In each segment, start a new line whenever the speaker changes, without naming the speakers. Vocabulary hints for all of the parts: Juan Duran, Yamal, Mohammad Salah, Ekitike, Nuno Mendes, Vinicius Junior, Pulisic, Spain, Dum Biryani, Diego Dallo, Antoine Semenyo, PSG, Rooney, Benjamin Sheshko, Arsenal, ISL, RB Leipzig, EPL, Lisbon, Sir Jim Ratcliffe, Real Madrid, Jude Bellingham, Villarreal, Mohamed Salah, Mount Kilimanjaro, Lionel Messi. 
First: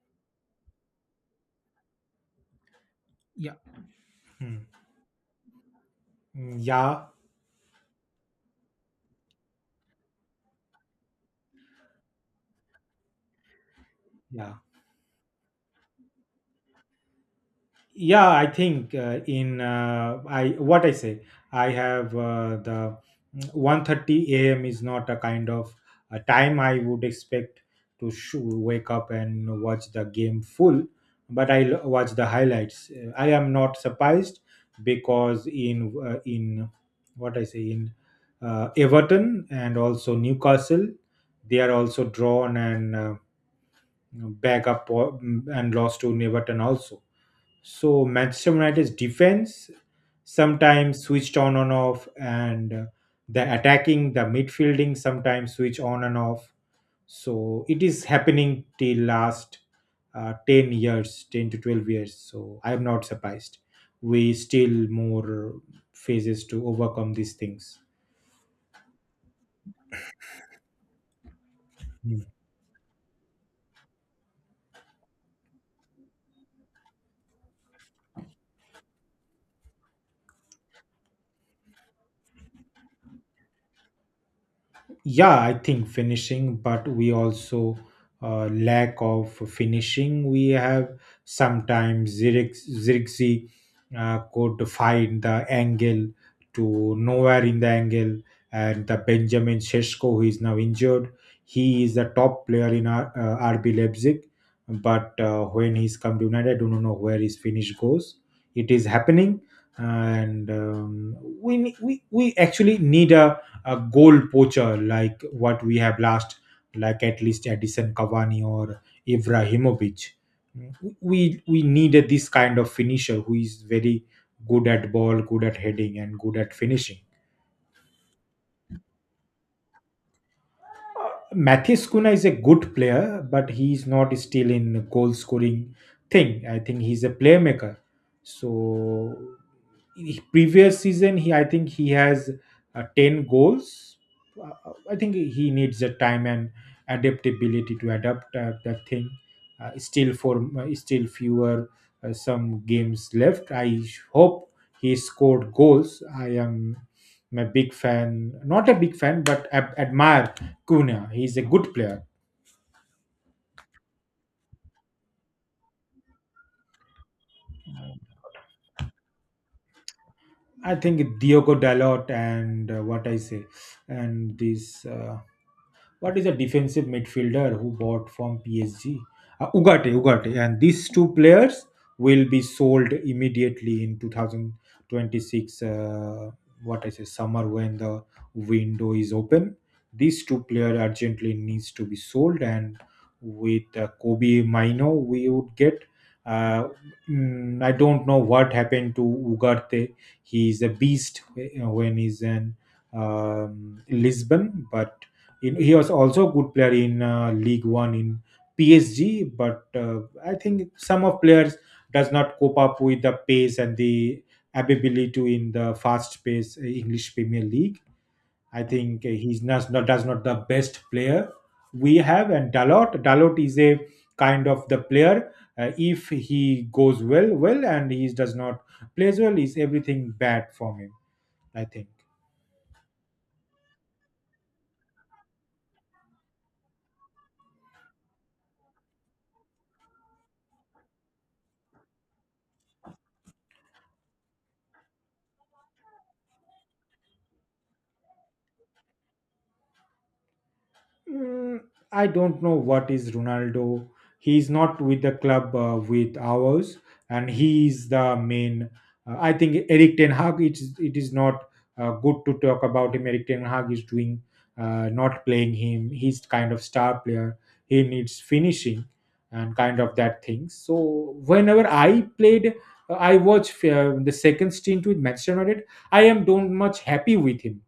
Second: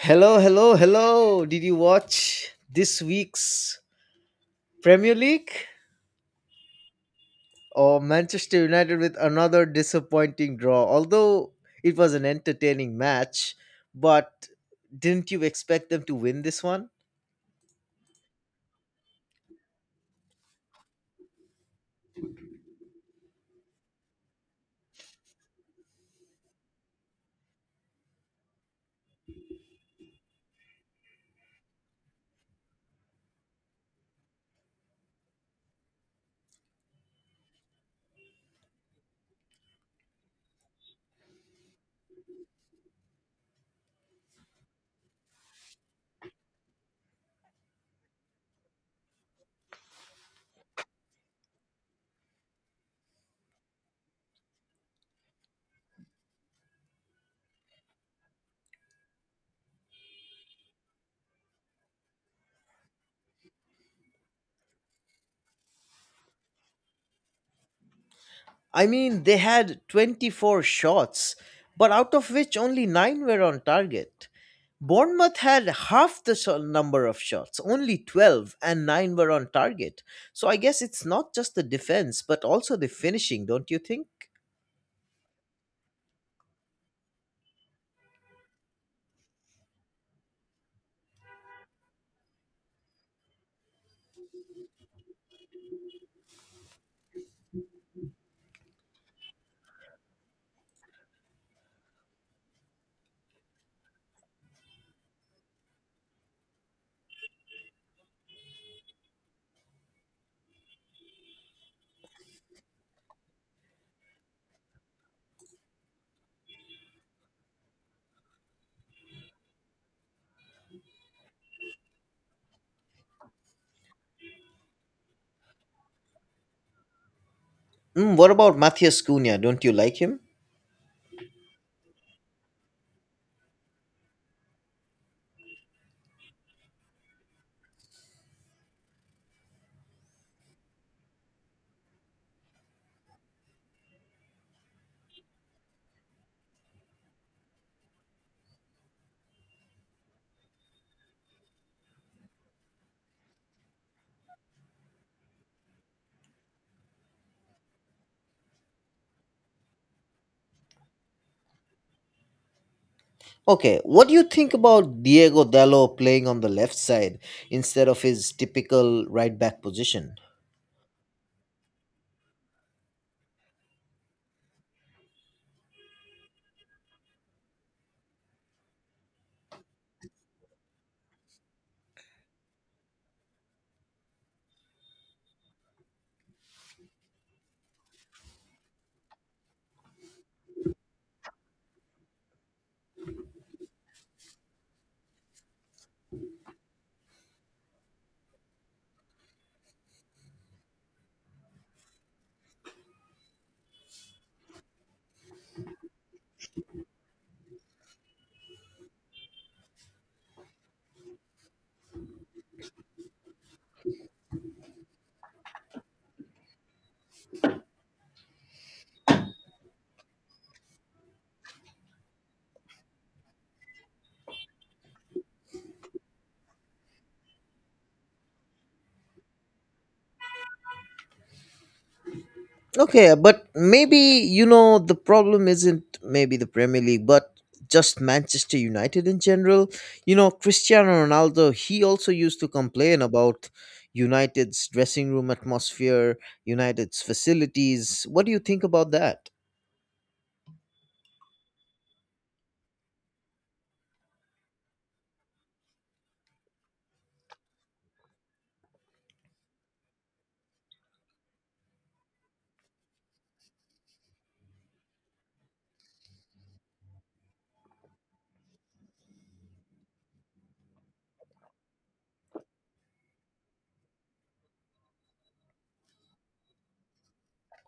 Hello, hello, hello. Did you watch this
Yeah
week's
Hmm.
Premier League
Yeah,
or Manchester United with another disappointing draw? Although it was an entertaining match, but
yeah,
didn't you expect them to win this one?
yeah. I think in I what I say. I have the 1:30 a.m. is not a kind of a time I would expect to wake up and watch the game full, but I watch the highlights. I am not surprised because in what I say in Everton and also Newcastle, they are also drawn and back up and lost to Everton also. So Manchester United's defense sometimes switched on and off, and the attacking, the midfielding sometimes switch on and off. So it is happening till last 10 years, 10 to 12 years. So I am not surprised. We still more phases to overcome these things.
I mean, they had 24 shots, but out of which only 9 were on target. Bournemouth had half the number of shots, only 12, and 9 were on target. So I guess it's not just the defense, but also the finishing, don't you think?
Yeah, I think finishing, but we also lack of finishing we have sometimes Zirxi could find the angle to nowhere in the angle, and the Benjamin Sheshko, who is now injured, he is a top player in RB Leipzig, but when he's come to United, I don't know where his finish goes. It is happening. And we, ne- we actually need a goal poacher like what we have last, like at least Edison Cavani or Ibrahimovic. We needed this kind of finisher who is very good at ball, good at heading, and good at finishing.
What about Matthias Cunha? Don't you like him?
Uh, Matthias Kuna is a good player, but he's not still in goal scoring thing. I think he's a playmaker. So previous season, he I think he has 10 goals. I think he needs the time and adaptability to adapt that thing. Still for still fewer, some games left. I hope he scored goals. I'm a big fan, not a big fan, but admire Cunha. He's a good player.
Okay, what do you think about Diego Dallo playing on the left side instead of his typical right back position?
I think Diogo Dalot and what I say, and this what is a defensive midfielder who bought from PSG? Ugarte, Ugarte. And these two players will be sold immediately in 2026, what I say, summer when the window is open. These two players urgently needs to be sold, and with Kobe Mino, we would get. Uh, I don't know what happened to Ugarte. He is a beast when he's in Lisbon, but he was also a good player in League One in PSG, but I think some of players does not cope up with the pace and the ability to in the fast pace English Premier League. I think he's not, does not the best player we have, and Dalot is a kind of the player. If he goes well, and he does not plays well, is everything bad for him. I think.
Okay, but maybe you know the problem isn't maybe the Premier League, but just Manchester United in general. You know, Cristiano Ronaldo, he also used to complain about United's dressing room atmosphere, United's facilities. What do you think about that?
Mm, I don't know what is Ronaldo. He's not with the club with ours, and he is the main. I think Eric Ten Hag. It is not good to talk about him. Eric Ten Hag is doing not playing him. He's kind of star player. He needs finishing and kind of that thing. So whenever I played, I watched the second stint with Manchester United. I am don't much happy with him.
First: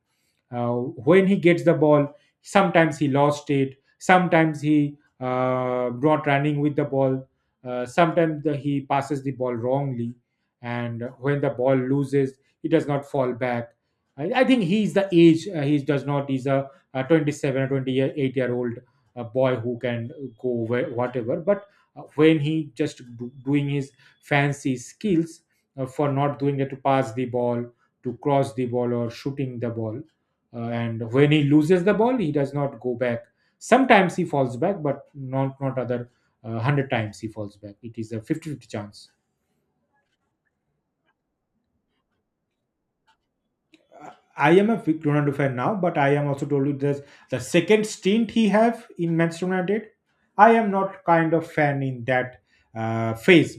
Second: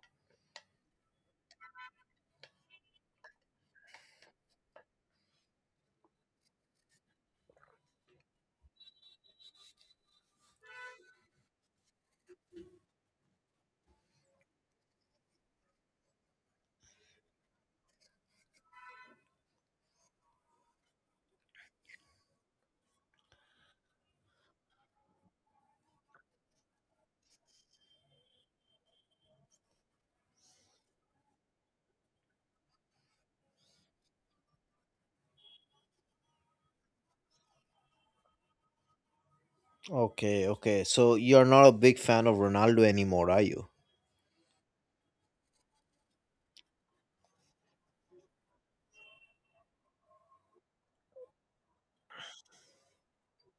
uh, when he gets the ball, sometimes he lost it, sometimes he brought running with the ball, sometimes he passes the ball wrongly, and when the ball loses, he does not fall back. I think he's the age. He does not, he's a 27 or 28-year-old boy who can go where, whatever, but when he just doing his fancy skills, for not doing it to pass the ball, to cross the ball, or shooting the ball, and when he loses the ball, he does not go back. Sometimes he falls back, but not other 100 times he falls back. It is a fifty-fifty chance.
Okay, okay. So you're not a big fan of Ronaldo anymore, are you?
Uh, I am a big Ronaldo fan now, but I am also told you this the second stint he have in Manchester United. I am not kind of fan in that phase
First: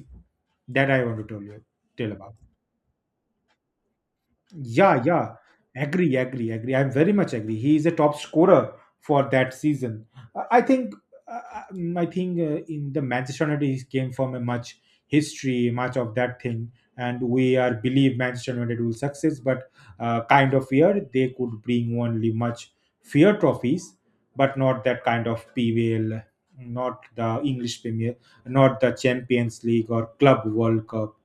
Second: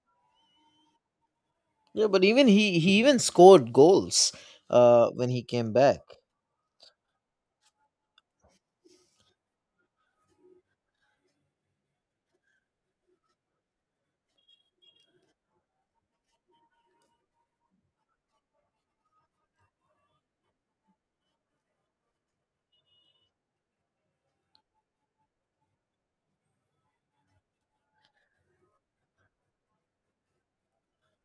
that I want to tell you
Yeah,
tell
but
about.
even he even scored goals
Yeah,
when
yeah.
he came back.
Agree, agree, agree. I'm very much agree. He is a top scorer for that season. I I think, I think in the Manchester United he came from a much history, much of that thing, and we are believe Manchester United will success. But kind of year they could bring only much fear trophies, but not that kind of PVL, not the English Premier, not the Champions League or Club World Cup,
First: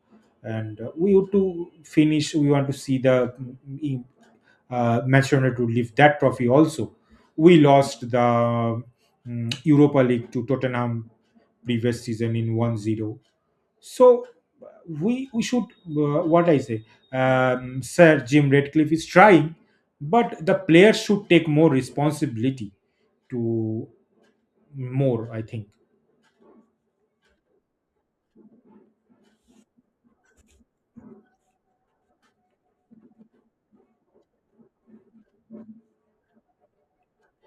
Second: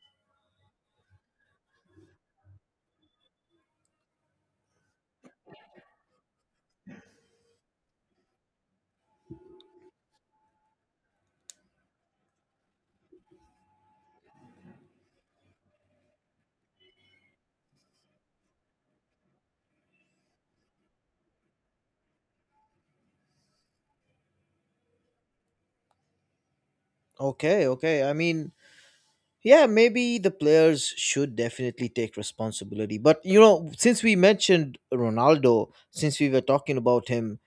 and we want to finish, we want to see the mm, Manchester United to lift that trophy also. We lost the Europa League to Tottenham previous season in 1-0. So uh, we should what I say Sir Jim Ratcliffe is trying, but the players should take more responsibility to more, I think.
Okay, okay. I mean, yeah, maybe the players should definitely take responsibility. But you know, since we mentioned Ronaldo, since we were talking about him,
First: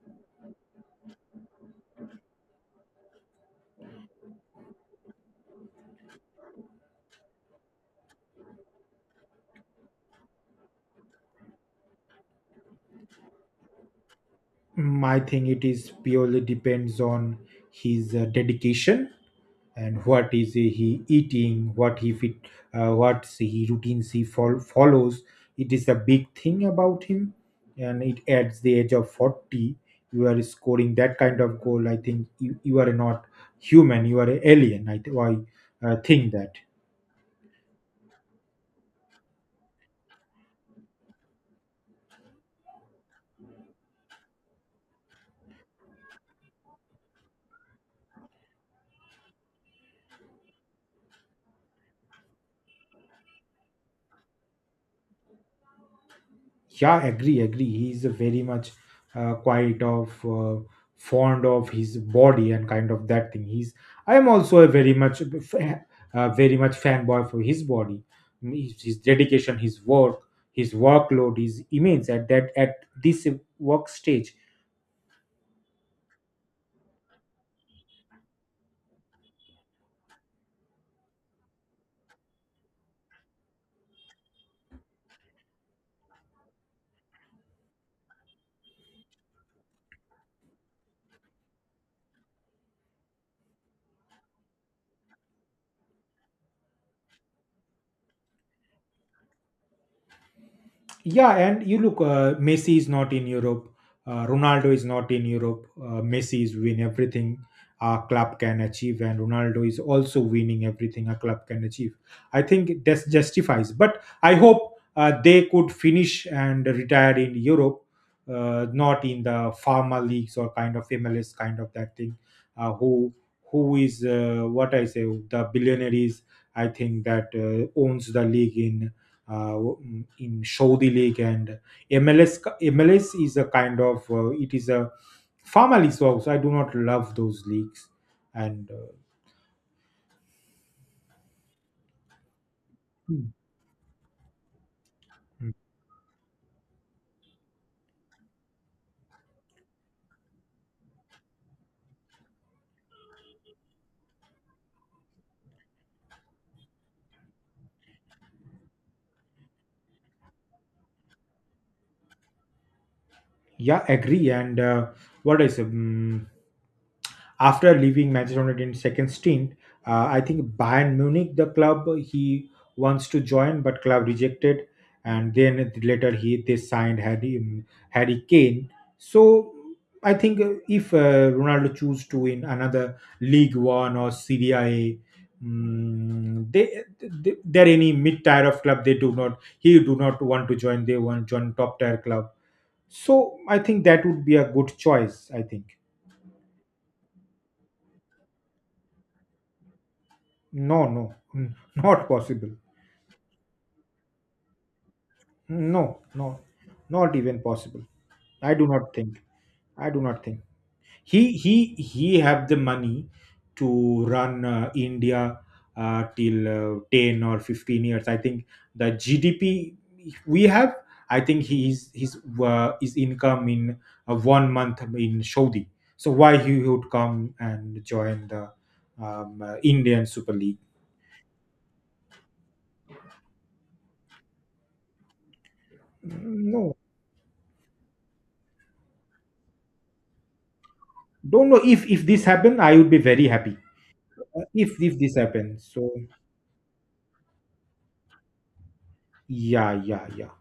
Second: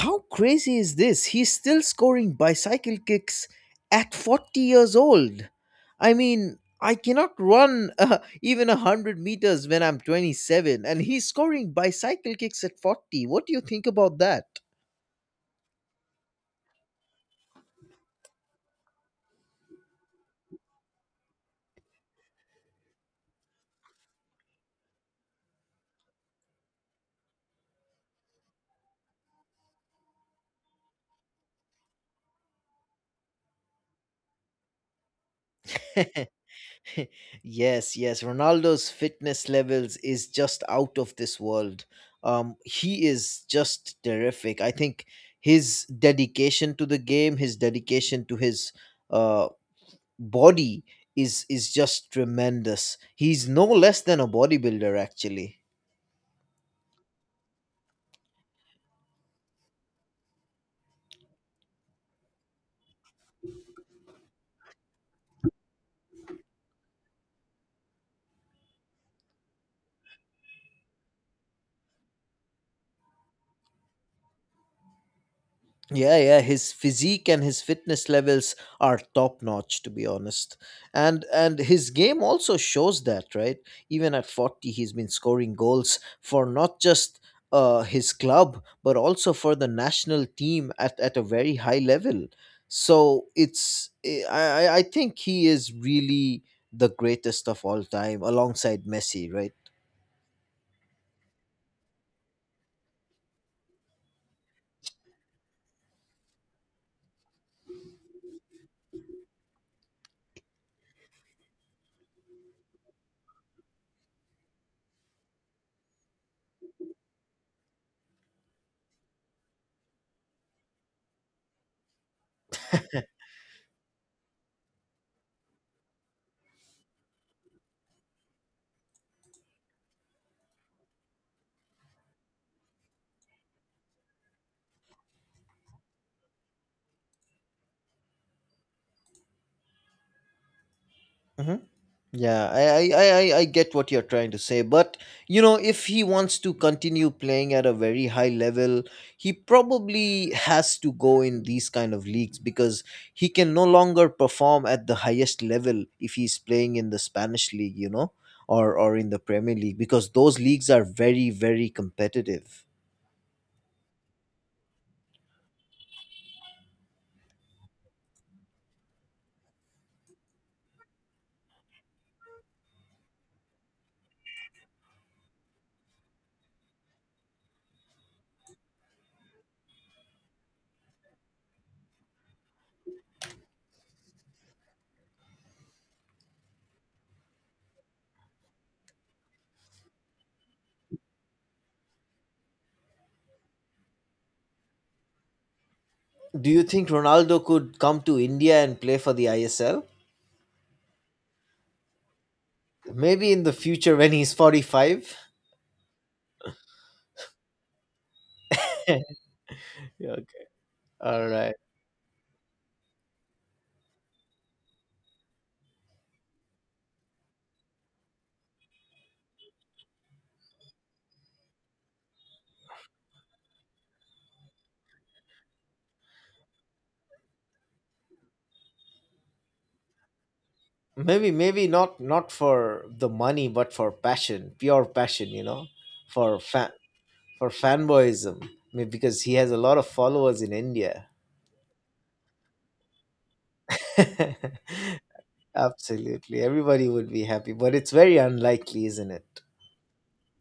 how crazy is this? He's still scoring bicycle kicks at 40 years old. I mean, I cannot run even 100 meters when I'm 27 and he's scoring bicycle kicks at 40. What do you think about that?
I think it is purely depends on his dedication and what is he eating, what he fit, what's he routines he follows. It is a big thing about him, and it at the age of 40 you are scoring that kind of goal. I think you are not human, you are an alien. I think that.
Yes, yes. Ronaldo's fitness levels is just out of this world. He is just terrific. I think his dedication to the game, his dedication to his uh, body is just tremendous. He's no less than a bodybuilder, actually.
Yeah, agree, agree. He's a very much quite of fond of his body and kind of that thing. He's. I am also a very much fanboy for his body. His dedication, his work, his workload is immense at that at this work stage.
Yeah, yeah, his physique and his fitness levels are top notch to be honest. And his game also shows that, right? Even at 40 he's been scoring goals for not just his club but also for the national team at a very high level. So it's eh, I think he is really the greatest of all time alongside Messi, right?
Yeah, and you look, Messi is not in Europe. Ronaldo is not in Europe. Messi is win everything a club can achieve, and Ronaldo is also winning everything a club can achieve. I think that justifies. But I hope they could finish and retire in Europe, not in the pharma leagues or kind of MLS kind of that thing. Uh, who who is what I say, the billionaires? I think that owns the league in Saudi League and MLS. MLS is a kind of it is a farmer league, so I do not love those leagues. And
Mm-hmm. Yeah, I, I, I,
mm,
I I get what you're trying to say, but you
mm,
know, if he wants to continue playing at a very high level, he probably has to go in these kind of leagues because he can no longer perform at the highest level if he's playing in the Spanish league, or in the Premier League because those leagues are very, very competitive.
yeah, agree. And what is after leaving Manchester United in second stint, I think Bayern Munich, the club he wants to join, but club rejected, and then later he they signed Harry Kane. So I think if Ronaldo choose to win another League One or Serie A, they there any mid tier of club they do not, he do not want to join. They want join top tier club. So I think that would be a good choice. I think.
Do you think Ronaldo could come to India and play for the ISL?
No, no, not possible.
Maybe in the future when he's 45?
No, no, not even possible. I do not think. I do
Yeah,
not think
okay. All
he
right.
he he have the money to run India till 10 or 15 years. I think the GDP we have. I think he is his income in 1 month in Saudi. So why he would come and join the Indian Super League?
Maybe not for the money, but for passion, pure passion, for fan
No,
for fanboyism, maybe because he has a lot of followers in India.
don't know if this happen I would be very happy. If this happens, so
Absolutely, everybody would be happy, but it's very unlikely, isn't it?
yeah, yeah, yeah.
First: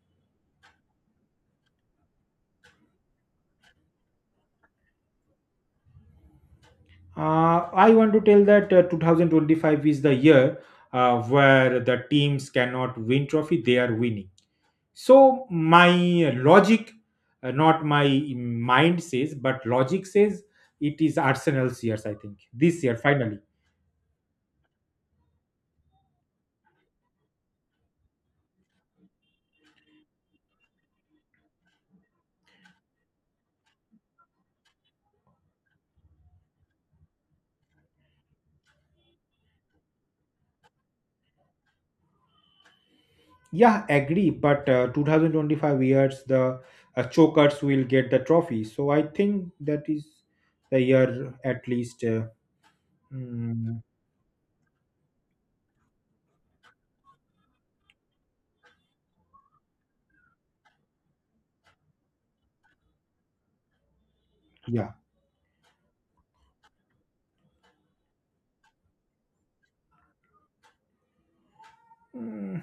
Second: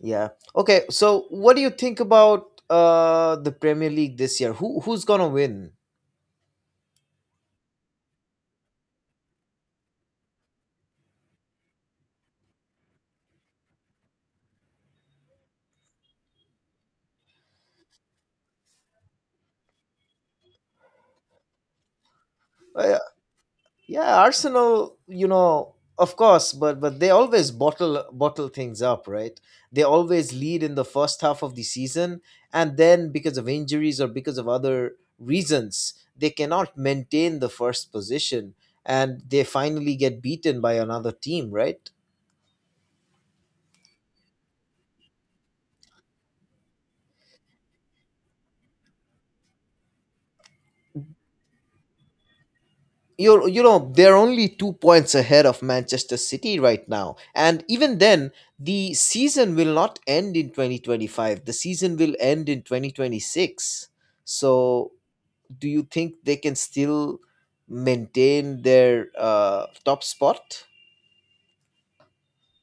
Yeah. Okay, so what do you think about the Premier League this year? Who's gonna win?
uh, I want to tell that 2025 is the year where the teams cannot win trophy they are winning. So my logic, not my mind says but logic says, it is Arsenal's years, I think, this year
I,
finally.
Yeah, Arsenal, you know, of course, but they always bottle things up, right? They always lead in the first half of the season and then because of injuries or because of other reasons, they cannot maintain the first position and they finally get beaten by another team, right?
Yeah, agree. But 2025 years, the chokers will get the trophy. So I think that is the year at least.
you're you
Mm,
know they're only 2 points ahead of Manchester City right now, and even then, the season will not end in 2025. The season will end in 2026.
yeah.
So do you think they can still maintain their top spot?
Mm,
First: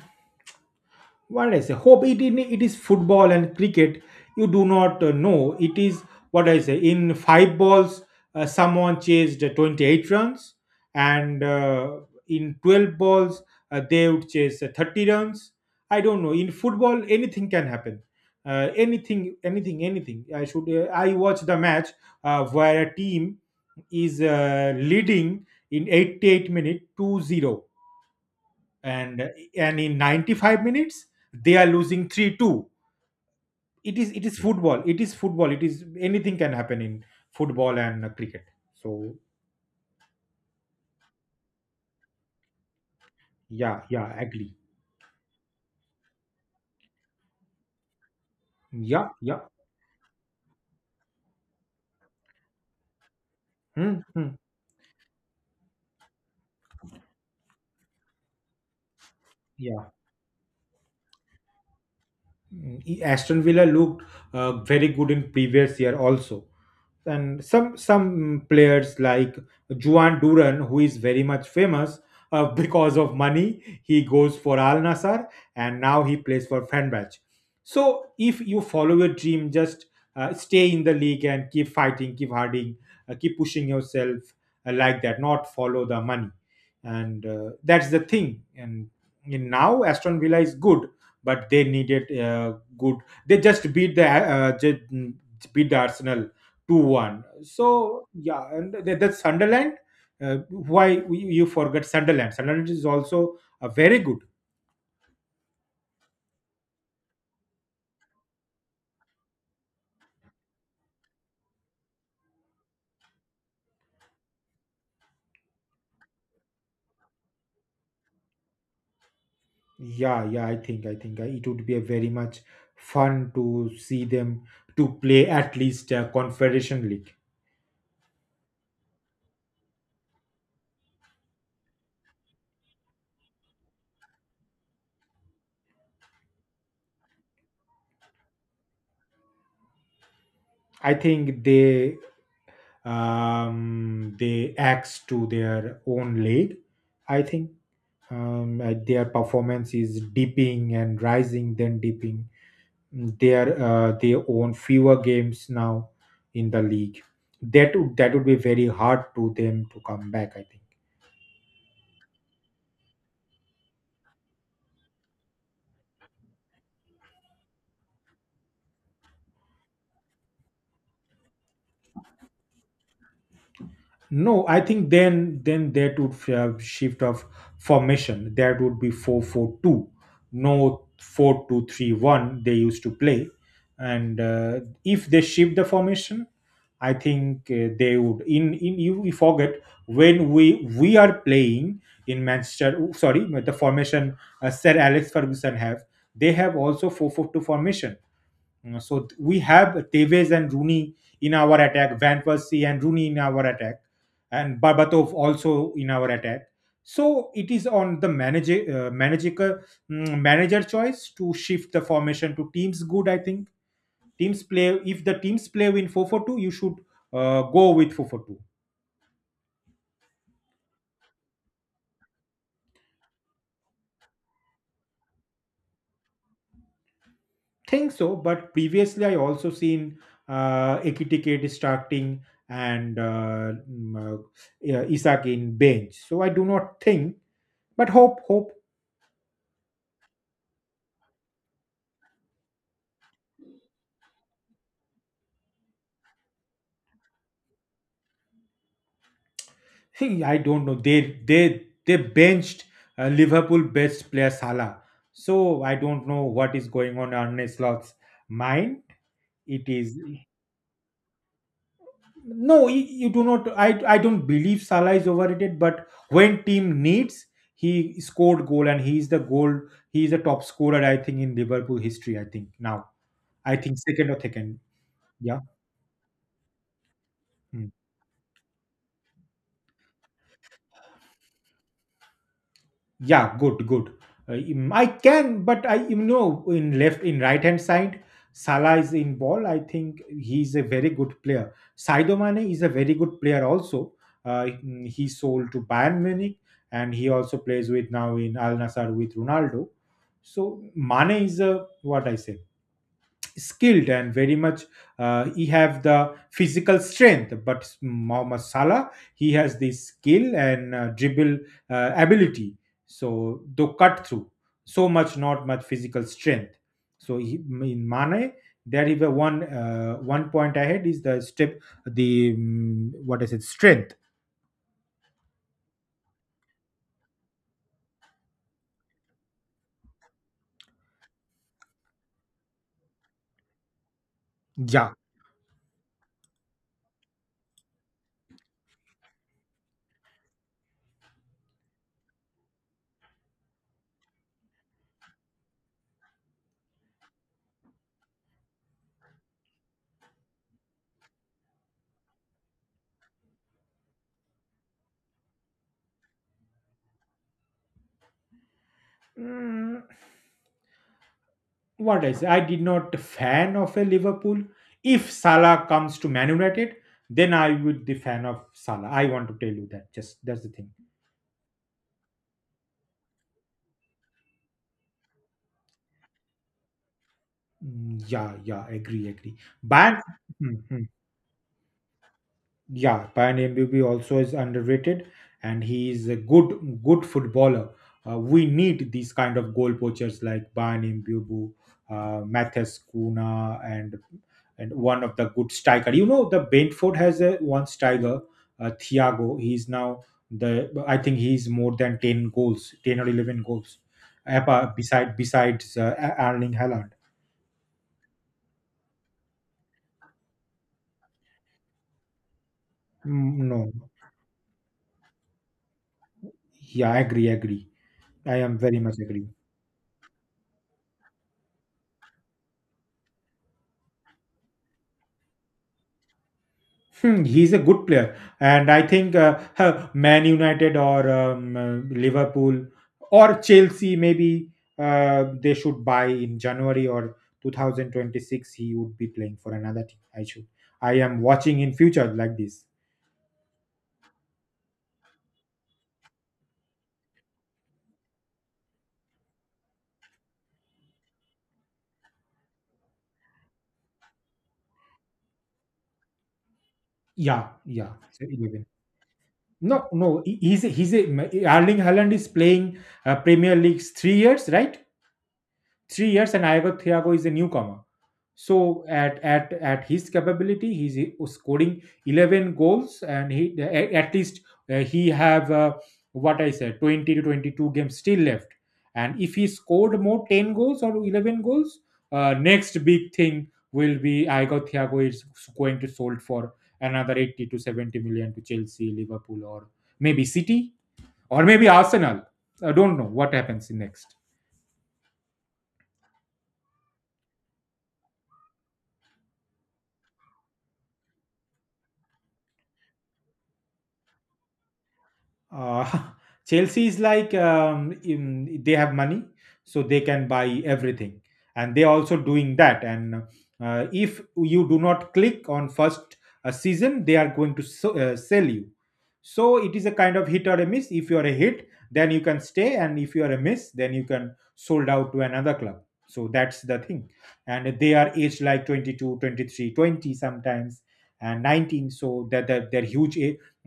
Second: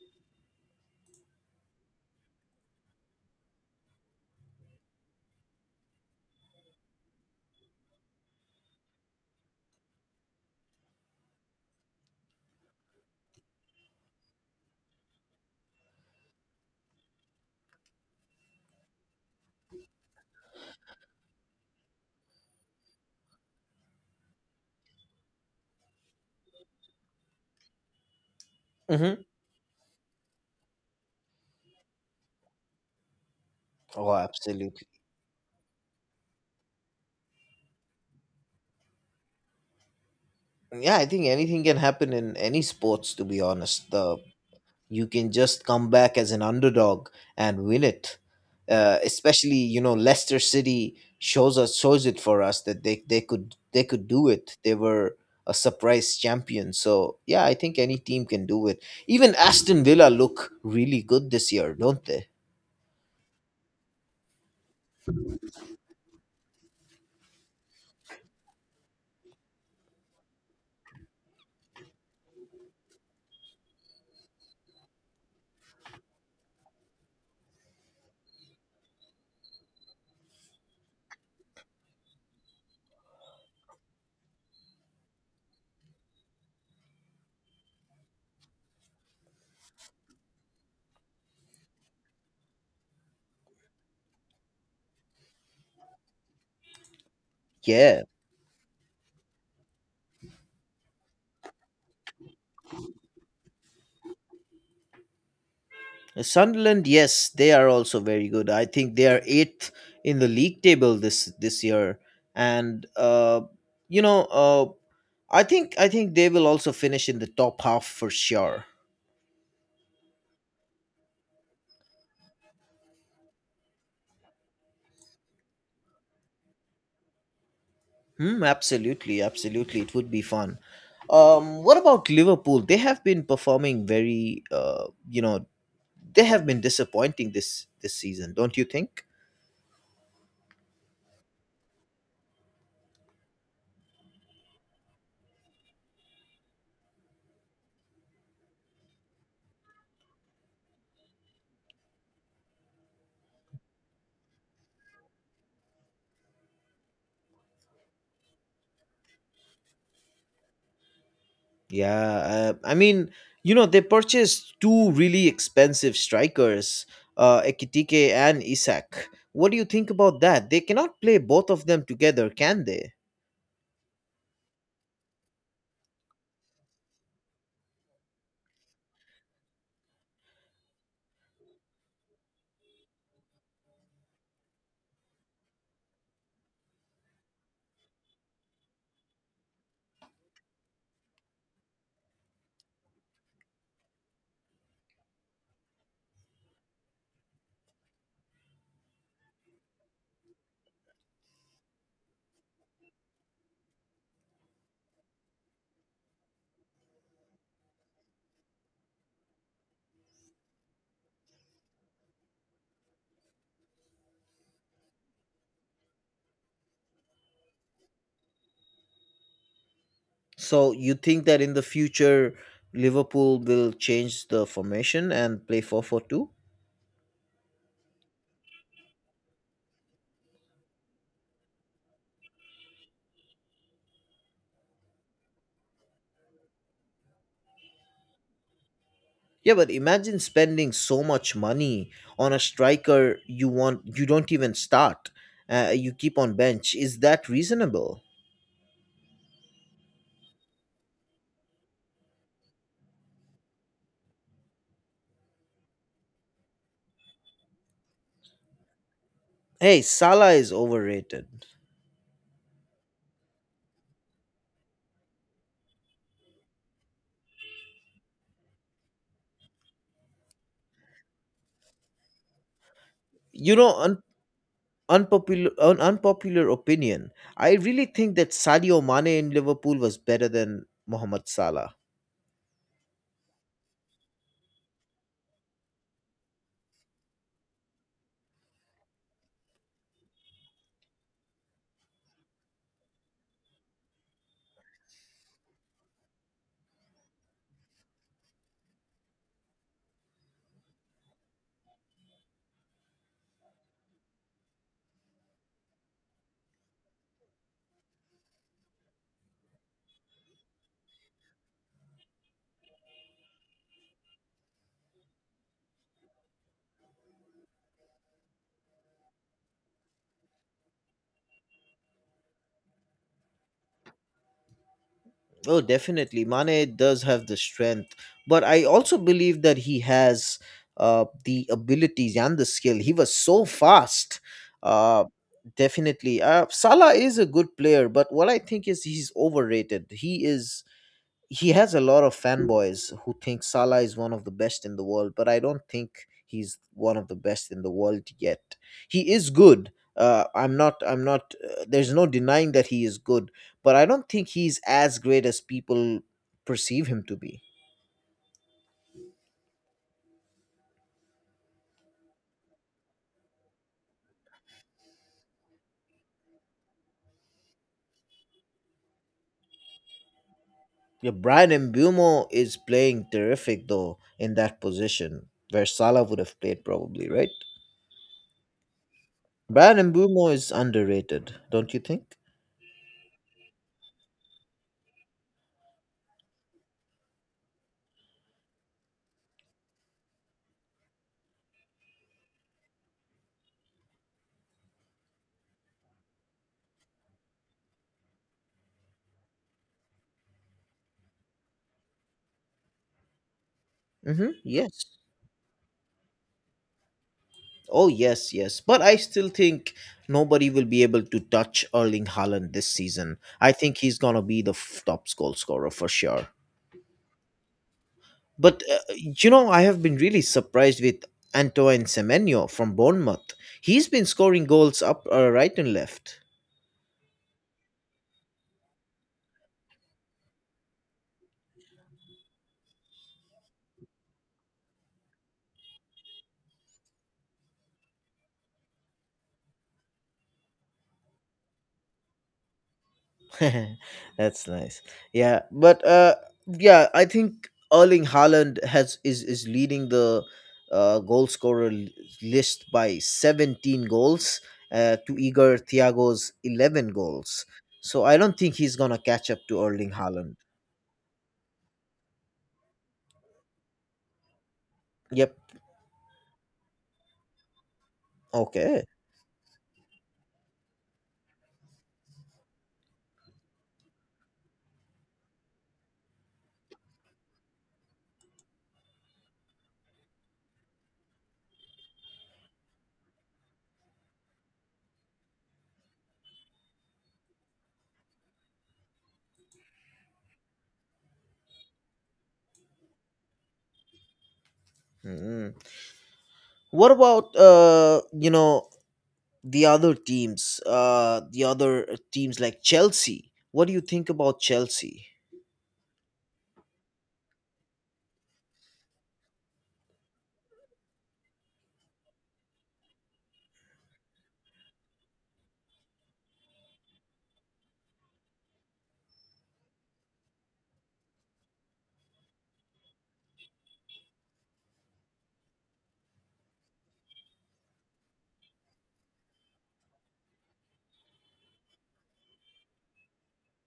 what did I say? Hope it in it is football and cricket. You do not know, it is what I say. In five balls, someone chased 28 runs, and in 12 balls, they would chase 30 runs. I don't know. In football, anything can happen. Anything, anything, anything. I should. I watched the match where a team is leading in 88 minutes 2-0,
Hmm.
and and in 95 minutes they are losing 3-2. it is
Oh,
it is football,
absolutely.
it is football, it is anything can happen in football and cricket, so
Yeah, I think anything can happen in any sports to be
yeah,
honest.
yeah,
the
agree.
you can just come back as an underdog and win it. Uh,
Yeah, yeah.
especially, you know, Leicester City shows it for us that they could they
Hmm,
could do
hmm.
it. They were a surprise champion. So yeah, I think any team can do it. Even Aston
Yeah.
Villa look really good this year, don't they?
Aston Villa looked very good in previous year also, and some players like Juan Duran, who is very much famous because of money, he goes for Al Nassr and now he plays for Fenerbahce. So if you follow your dream, just stay in the league and keep fighting, keep harding, keep pushing yourself, like that. Not follow the money, and that's the thing. And in now Aston Villa is good, but they needed good. They just beat the Arsenal 2-1.
Yeah.
So yeah, and that's Sunderland. Why you forget Sunderland? Sunderland is also a very good.
Sunderland, yes, they are also very good. I think they are eighth in the league table this year, and you know, uh, I think they will also finish in the top half for sure.
Yeah, yeah. I think it would be a very much fun to see them to play at least Confederation League.
Hmm, absolutely, absolutely, it would be fun. What about Liverpool? They have been performing you know, they have been disappointing this season, don't you think?
I think they axe to their own league. I think their performance is dipping and rising, then dipping. They own fewer games now in the league. That would be very hard to them to come back. I think.
Yeah, I mean, they purchased two really expensive strikers, Ekitike and Isak. What do you think about that? They cannot play both of them together, can they?
No, I think then that would have shift of formation. That would be 4-4-2, no 4-2-3-1 they used to play. And if they shift the formation, I think they would. In you we forget when we are playing in Manchester. Oh, sorry, the formation, Sir Alex Ferguson have. They have also 4-4-2 formation. So we have Tevez and Rooney in our attack, Van Persie and Rooney in our attack, and Barbatov also in our attack. So it is on the manager choice to shift the formation to teams. Good, I think teams play if the teams play in 442, you should go with 442.
So you think that in the future, Liverpool will change the formation and play 4-4-2?
Think so, but previously I also seen Ekitike starting, and yeah, Isak in bench, so I do not think. But hope, hope.
Yeah, but imagine spending so much money on a striker you don't even start. You keep on bench. Is that reasonable?
See, I don't know. They benched Liverpool best player, Salah. So I don't know what is going on Slot's mind. It
Hey,
is.
Salah is overrated.
No, you, do not. I don't believe Salah is overrated. But when team needs, he scored goal and he is the goal. He is the top scorer, I think, in Liverpool history. I think now. I
You know,
think second or second. Yeah.
unpopular opinion. I
Hmm.
really think that Sadio Mane in Liverpool was better than Mohamed Salah.
Yeah, good, good. I can, but I in left in right hand side, Salah is in ball. I think he's a very good player. Saido Mane is a very good player also. He sold to Bayern Munich, and he also plays with now in Al Nassr with Ronaldo. So Mane is, a what I say, skilled and very much he have the physical strength, but Mohammad Salah, he has the skill and dribble ability, so the cut through, so much not much physical strength, so he, in Mane, there is a one point ahead is the step, the what is it, strength.
Oh, definitely, Mane does have the strength, but I also believe that he has the abilities and the skill. He was so fast.
Yeah.
Uh, definitely, Salah is a good player, but what I think is he's overrated. He has a lot of fanboys who think Salah is one of the best in the world, but I don't think he's one of the best in the world yet. He is good. I'm not. I'm not. There's no denying that he is good, but I don't think he's as great as people perceive him to be.
Mm, what I say, I did not fan of a Liverpool. If Salah comes to Man United, then I would be fan of Salah. I want to tell you that. Just that's the thing.
Yeah, Brian Mbumo is playing terrific though in that position where Salah would have played probably, right?
Mm, yeah, yeah, agree, agree.
Brian
Bayern,
Mbumo is underrated, don't you think?
yeah, Pioneer Mbubi also is underrated, and he is a good good footballer. We need these kind of goal poachers like Pioneer Mbubu, Mathis Kuna, and one of the good striker. The Brentford has a one striker, Thiago. He's now the I think he's more than 10 goals, 10 or 11 goals.
Mm-hmm.
Apa
Yes.
besides Erling Haaland.
Oh yes, yes, but I still think nobody will be able to touch Erling Haaland this season.
Mm,
I
no,
think he's gonna be the top goal scorer for sure.
yeah, I agree, agree. I am
But
very much agree.
I have been really surprised with Antoine Semenyo from Bournemouth. He's been scoring goals up right and left.
Hmm, he's a good player, and I think Man United or Liverpool or Chelsea maybe they should buy in January or 2026. He would be playing for another team. I should. I am watching in future like this.
That's nice. Yeah, but yeah, I think Erling Haaland has is leading the goal scorer list by 17 goals to Igor Thiago's 11 goals.
Yeah, yeah.
So I
So
don't think
11.
he's gonna catch up to
No,
Erling
no.
Haaland.
he- he's a Erling Haaland is playing Premier League's 3 years, right?
Yep.
3 years, and Iago Thiago is a newcomer.
Okay.
So at his capability, he's scoring 11 goals, and he at least he have what I said 20 to 22 games still left. And if he scored more 10 goals or 11 goals, next big thing will be Iago Thiago is going to sold for another 80 to 70 million to Chelsea, Liverpool, or maybe City, or maybe Arsenal. I don't know what happens next.
Mm. What about the other teams like Chelsea? What do you think about Chelsea?
Uh, Chelsea is like they have money, so they can buy everything, and they are also doing that. And if you do not click on first season, they are going to s sell you. So it is a kind of hit or a miss. If you are a hit, then you can stay, and if you are a miss, then you can sold out to another club. So that's the thing. And they are aged like 22, 23, 20 sometimes, and 19. So that they're huge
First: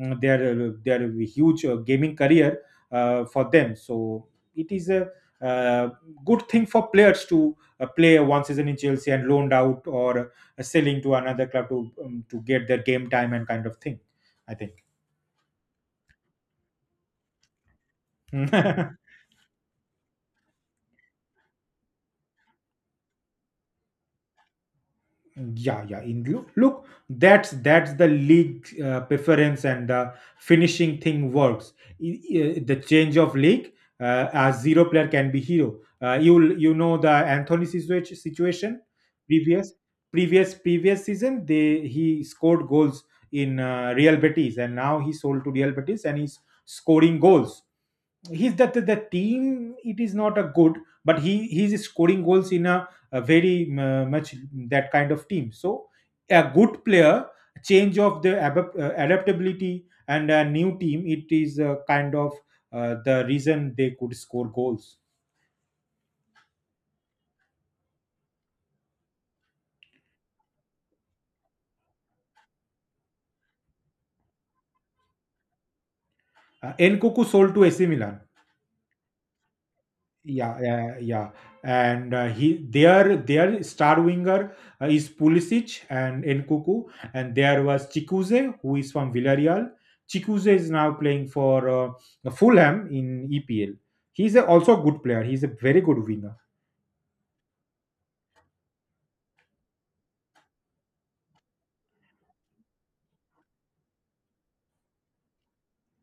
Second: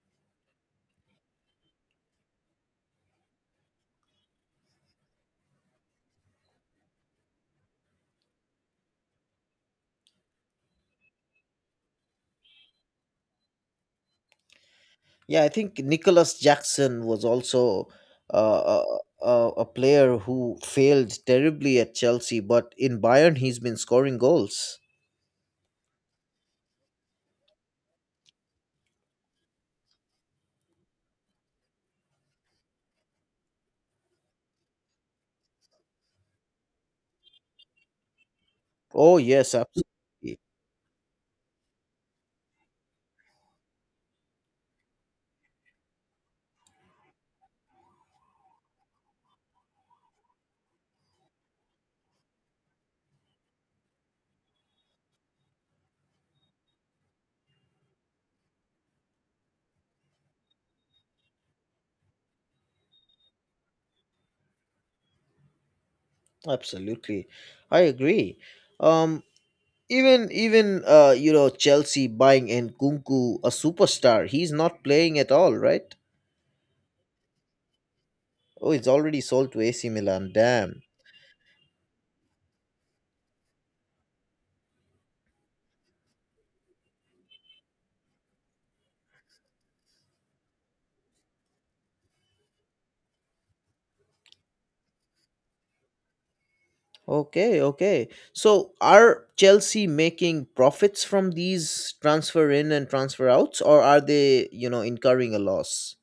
their huge gaming career for them. So it is a uh, good thing for players to play one season in Chelsea and loaned out or selling to another club to get their game time and kind of thing. I think.
Yeah, I think Nicholas Jackson was also uh, a player who failed terribly at Chelsea, but in Bayern, he's been scoring goals.
Yeah, yeah. In Look, look, that's the league preference and the finishing thing works. The change of league, a zero player can be hero. You know the Anthony situation.
Oh yes,
previous
absolutely,
previous previous season, they he scored goals in Real Betis, and now he sold to Real Betis and he's scoring goals. He's that, the team, it is not a good, but he's scoring goals in a very much that kind of team. So, a good player, change of the adaptability and a new team, it is a kind of the reason they could score goals.
absolutely, I agree. Um, even Chelsea buying Nkunku, a superstar, he's not playing at all, right?
Nkunku sold to AC Milan.
Oh, it's already sold to AC Milan.
Yeah,
Damn.
yeah, yeah. And he their star winger is Pulisic and Nkuku, and there was Chikuze who is from Villarreal. Chikuze is now playing for Fulham in EPL. He's also a good player. He's a very good winger.
Okay, okay. So are Chelsea making profits from these transfer in and transfer outs, or are they incurring a loss?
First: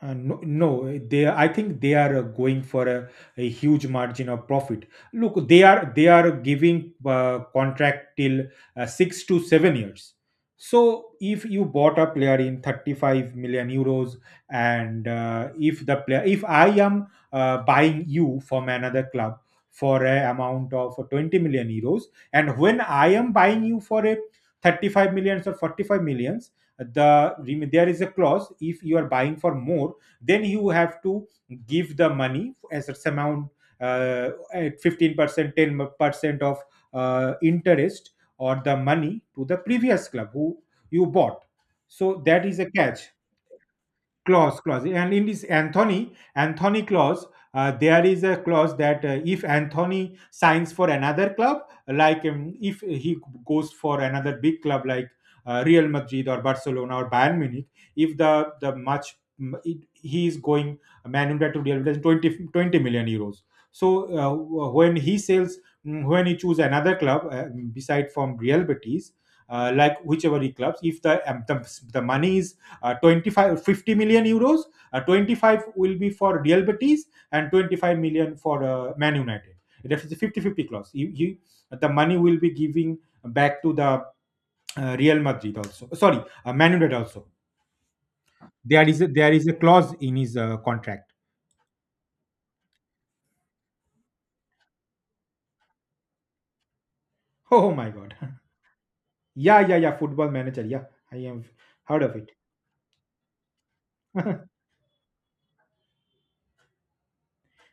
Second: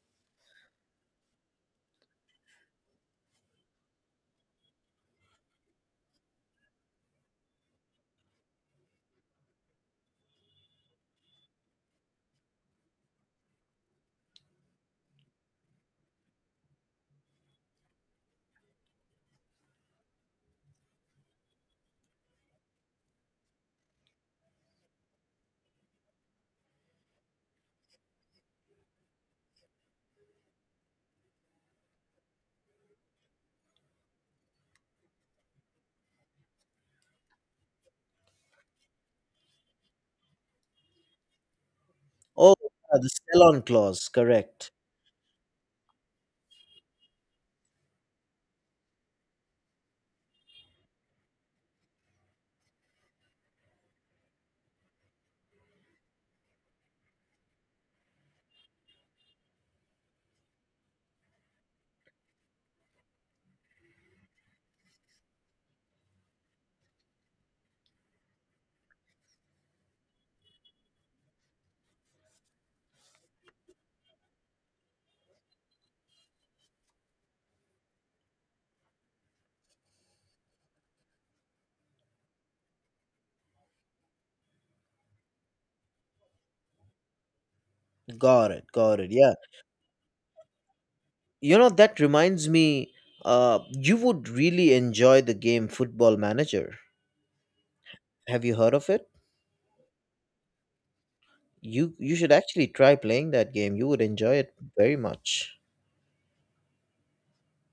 No, no, they. I think they are going for a huge margin of profit. Look, they are giving contract till 6 to 7 years. So if you bought a player in €35 million, and if the player, if I am buying you from another club for a amount of €20 million, and when I am buying you for a 35 millions or 45 millions, there is a clause. If you are buying for more, then you have to give the money as a amount, at 15%, 10% of interest, or the money to the previous club who you bought. So that
Oh,
is a
yeah, the
catch.
sell-on clause,
clause
correct.
clause And in this anthony Anthony clause, there is a clause that if Anthony signs for another club, like if he goes for another big club like Real Madrid or Barcelona or Bayern Munich. If the much it, he is going Man United to Real Madrid 20 20 million euros. So uh, when he sells, when he choose another club, beside from Real Betis, like whichever he clubs. If the money is 25, €50 million, 25 will be for Real Betis and 25 million for Man United. That is a 50-50 clause. You, the money will be giving back to the Real Madrid also, sorry, Man United also.
Got it,
there
got
is a,
it. Yeah.
there is a clause in his contract.
You know, that reminds me, you would really enjoy the game Football Manager.
Oh my god.
Have you heard of it?
Yeah, yeah, yeah, Football Manager. Yeah, I have
You
heard
you
of
should
it.
actually try playing that game. You would enjoy it very much.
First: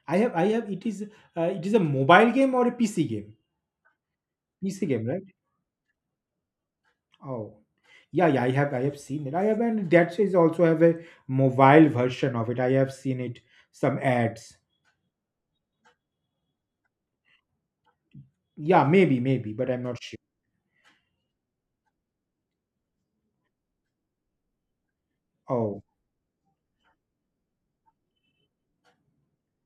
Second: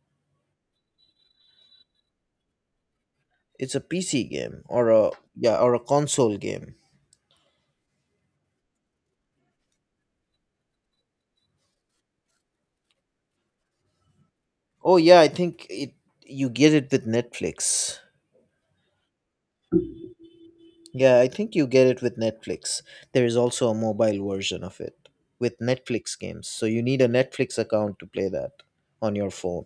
I have. It is a mobile game or a PC game.
It's a PC game,
pc
or
game
a
right?
yeah, or a console game.
Oh, yeah, yeah. I have seen it. I have, and that is also have a mobile version of it. I have seen it some ads.
Oh yeah, I think it you get it with Netflix.
Yeah, maybe, maybe, but I'm not sure.
Yeah, I think you get it with Netflix. There is also a mobile version of it with
Oh,
Netflix games. So you need a Netflix account to play that on your phone.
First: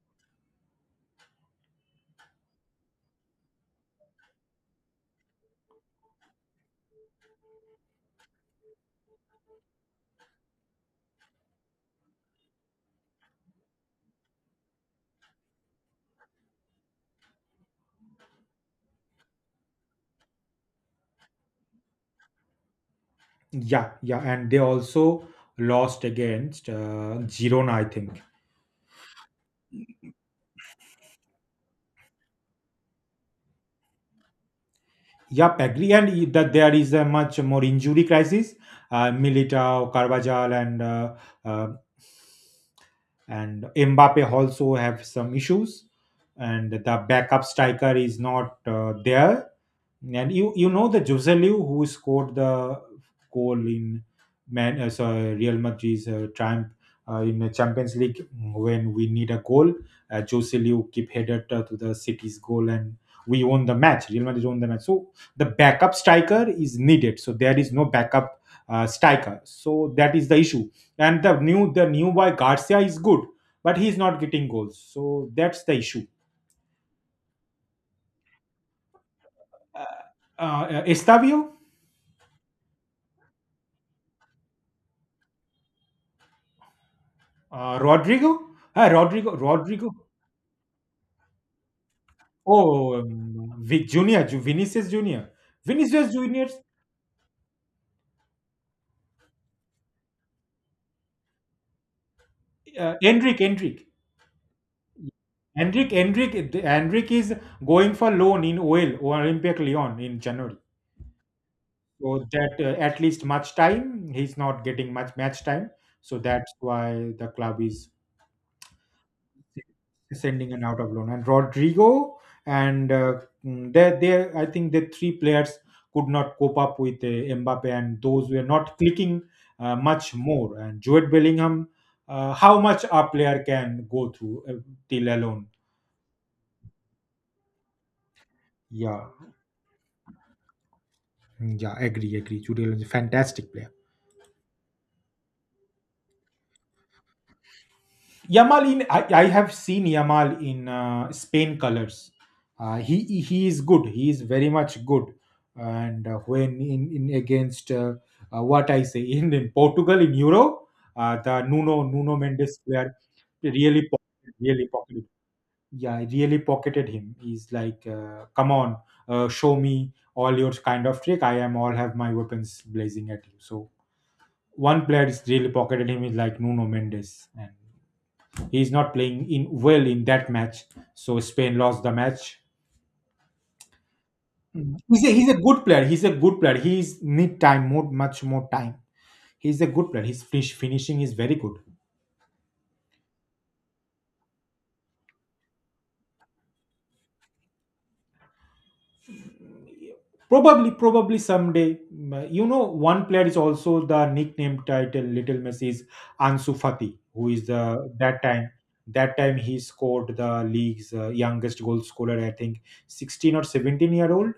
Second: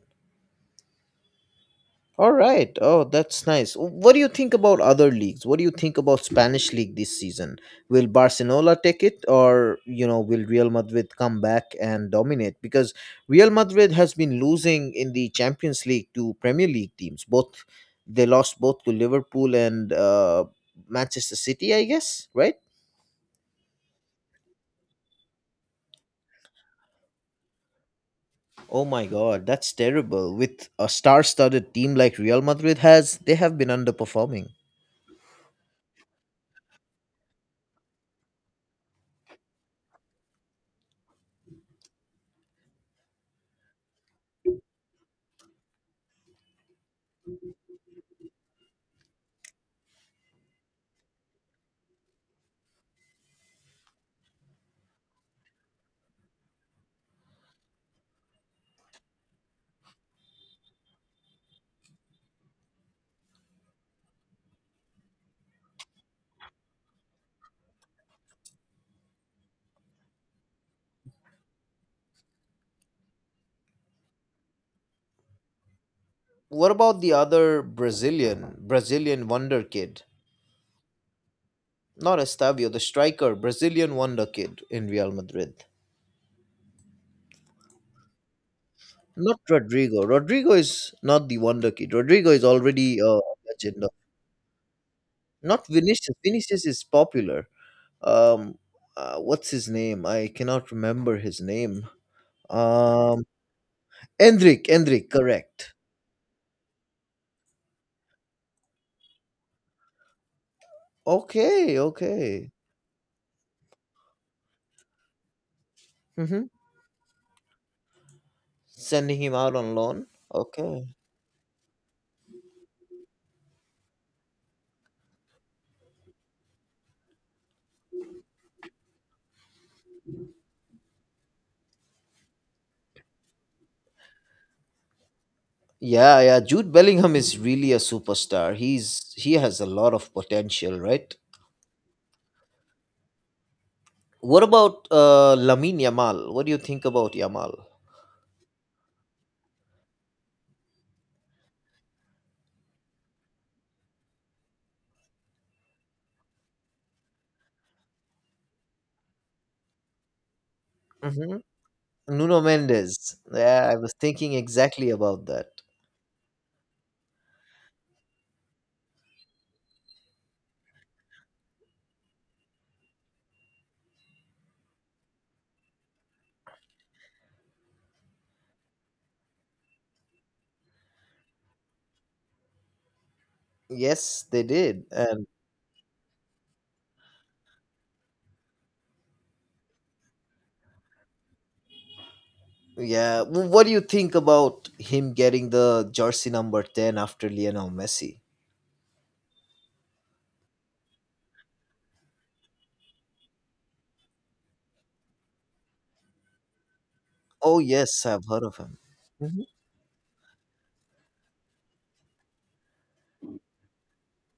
All right. Oh, that's nice. What do you think about other leagues? What do you think about Spanish league this season? Will Barcelona take it or will Real Madrid come back and dominate because Real Madrid has been losing in the Champions League to Premier League teams. Both they lost both to Liverpool and Manchester City, I guess, right?
yeah, yeah. And they also lost against Girona, I think.
Oh my god, that's terrible. With a star-studded team like Real Madrid has, they have been underperforming.
Yep, agree. And that there is a much more injury crisis. Militao, Carvajal, and uh, and Mbappe also have some issues, and the backup striker is not there. And you know the Jose Liu who scored the goal in Man, sorry, Real Madrid's triumph in the Champions League when we need a goal. Jose Liu keep headed to the City's goal, and we won the match. Real Madrid won the match. So the backup striker is needed. So there is no backup striker. So that is the issue. And the new boy Garcia is good, but he's not getting goals. So that's the issue.
What about the other Brazilian wonder kid?
Uh, Estavio.
Not Estavio, the striker, Brazilian wonder kid in Real Madrid.
Rodrigo? Ah, Rodrigo,
Not
Rodrigo.
Rodrigo. Rodrigo is not the wonder kid. Rodrigo is already a legend.
Vinicius Junior,
Not
Vinicius
Vinicius.
Junior,
Vinicius is popular. Um, what's his name? I cannot remember his name.
uh,
Um,
Endrick, Endrick,
Endrick. Endrick. Correct.
Endrick, Endrick, Endrick is going for loan in OL or Olympic Lyon in January.
Okay.
So
Okay.
that at least much time he's not getting much match time. So
Hmm.
that's why the club is
Sending him out on loan.
sending and out
Okay.
of loan and rodrigo and they I think the three players could not cope up with mbappe and those were not clicking much more and Jude bellingham how much a player can go through till alone.
Yeah, yeah. Jude Bellingham is really a superstar.
Yeah.
He has a lot of potential, right?
Yeah, agree, Jude Bellingham is a fantastic player.
What about Lamine Yamal? What do you think about Yamal?
Yamal in I have seen Yamal in Spain colors. He is good. He is very much good. And when in against what I say in Portugal in Euro,
Hmm.
the Nuno
Nuno
Mendes player
Mendes. Yeah, I
really
was thinking
pocketed, really
exactly
pocketed.
about that.
Yeah, he really pocketed him. He's like, come on, show me all your kind of trick. I am all have my weapons blazing at you. So one player is really pocketed him is like Nuno Mendes, and he's not playing in well in that match. So Spain lost the match.
Yes, they
Mm.
did. And
He's a good player. He's a good player. He's need time more, much more time. He's a good player. His finishing is very good.
yeah, what do you think about him getting the jersey number 10 after Lionel Messi?
Probably, probably someday. Mm, you know, one player is also the nickname title. Little Messi is Ansu Fati, who is
Oh,
the
yes,
that
I've heard
time.
of him.
That time
Mhm.
he scored the league's youngest goal scorer. I think 16 or 17 year old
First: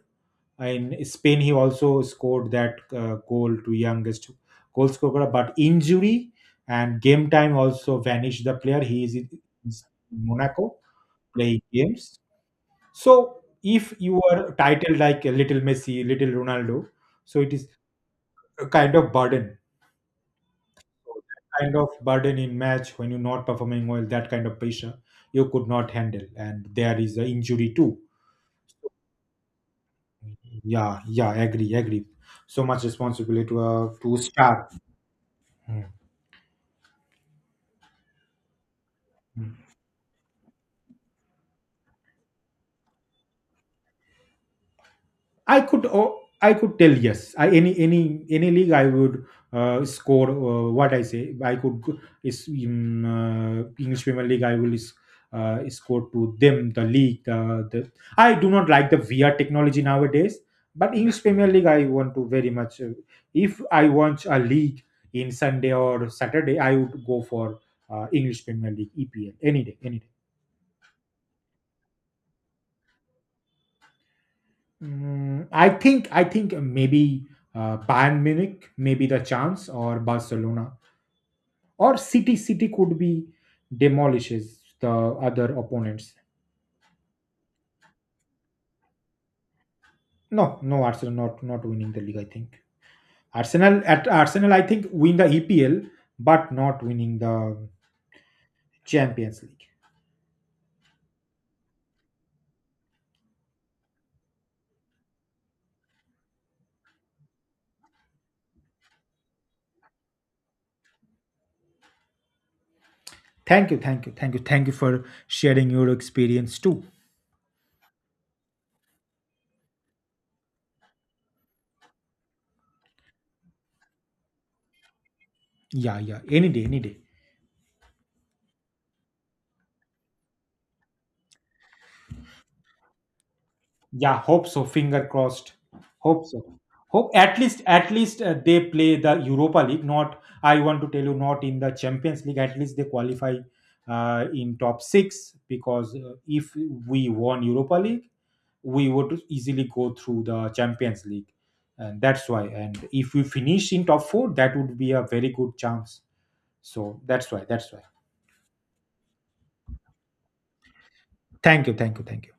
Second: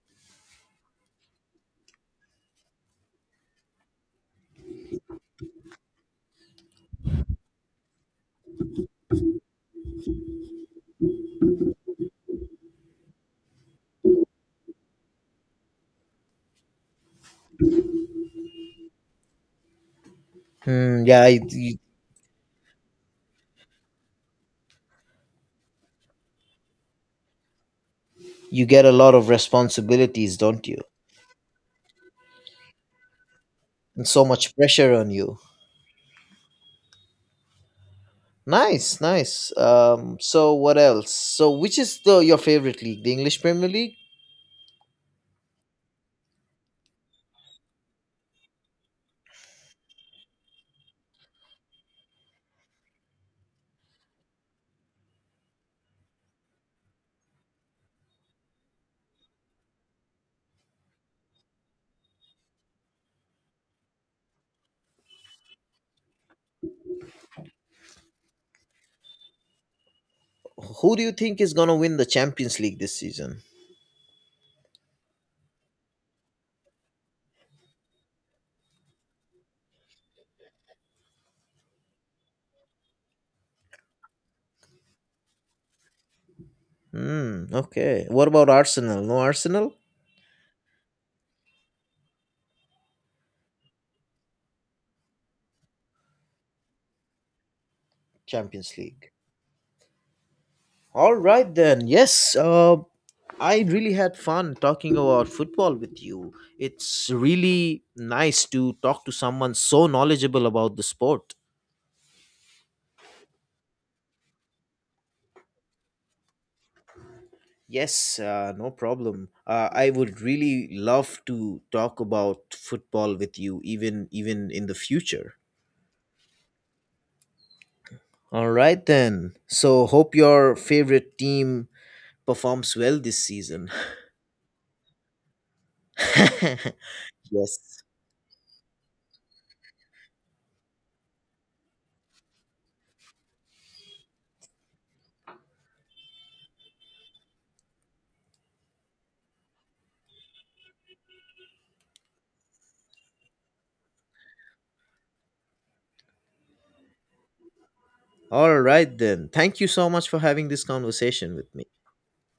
in Spain, he also scored that goal to youngest goal scorer, but injury and game time also vanished the player. He is in Monaco playing games. So if you are titled like a little Messi, little Ronaldo, so it is a kind of burden.
Hmm,
So
yeah, you,
that kind
you
of burden in match when you're not performing well, that kind of pressure you could not handle, and there is an injury too.
you get
So,
a lot of responsibilities, don't you?
yeah, yeah, agree. So much responsibility to a
And
to a
so much
star.
pressure on you.
Hmm.
Nice, nice. So what else? So which is the your favorite league? The English Premier League?
I could tell yes. I any league I would score what I say. I could go- is in English Premier League score to them the league the I do not like the VR technology nowadays. But English Premier League I want to very much. If I want a league in Sunday or Saturday, I would go for English Premier League EPL, any day, any day.
Who do you think is gonna win the Champions League this season?
I think I think maybe Bayern Munich, maybe the chance, or Barcelona, or City. City could be demolishes the other opponents.
Hmm, okay. What about Arsenal? No Arsenal?
No, no, Arsenal not not winning the league. I think Arsenal, I think, win the EPL, but not winning the
Champions League.
Champions League.
All right then. Yes, I really had fun talking about football with you. It's really nice to talk to someone so knowledgeable about the sport.
Thank you, thank you, thank you, thank you for sharing your experience too.
Yes, no problem. I would really love to talk about football with you, even in the future.
Yeah, yeah, any day, any day.
All right then. So hope your favorite team performs well this season.
Yeah, hope so. Finger crossed. Hope so. Hope
Yes.
at least they play the Europa League. Not I want to tell you, not in the Champions League. At least they qualify in top six because if we won Europa League, we would easily go through the Champions League, and that's why. And if we finish in top four, that would be a very good chance. So that's why. That's why.
All right then. Thank you so much for having this conversation with me.
Thank you. Thank you. Thank you.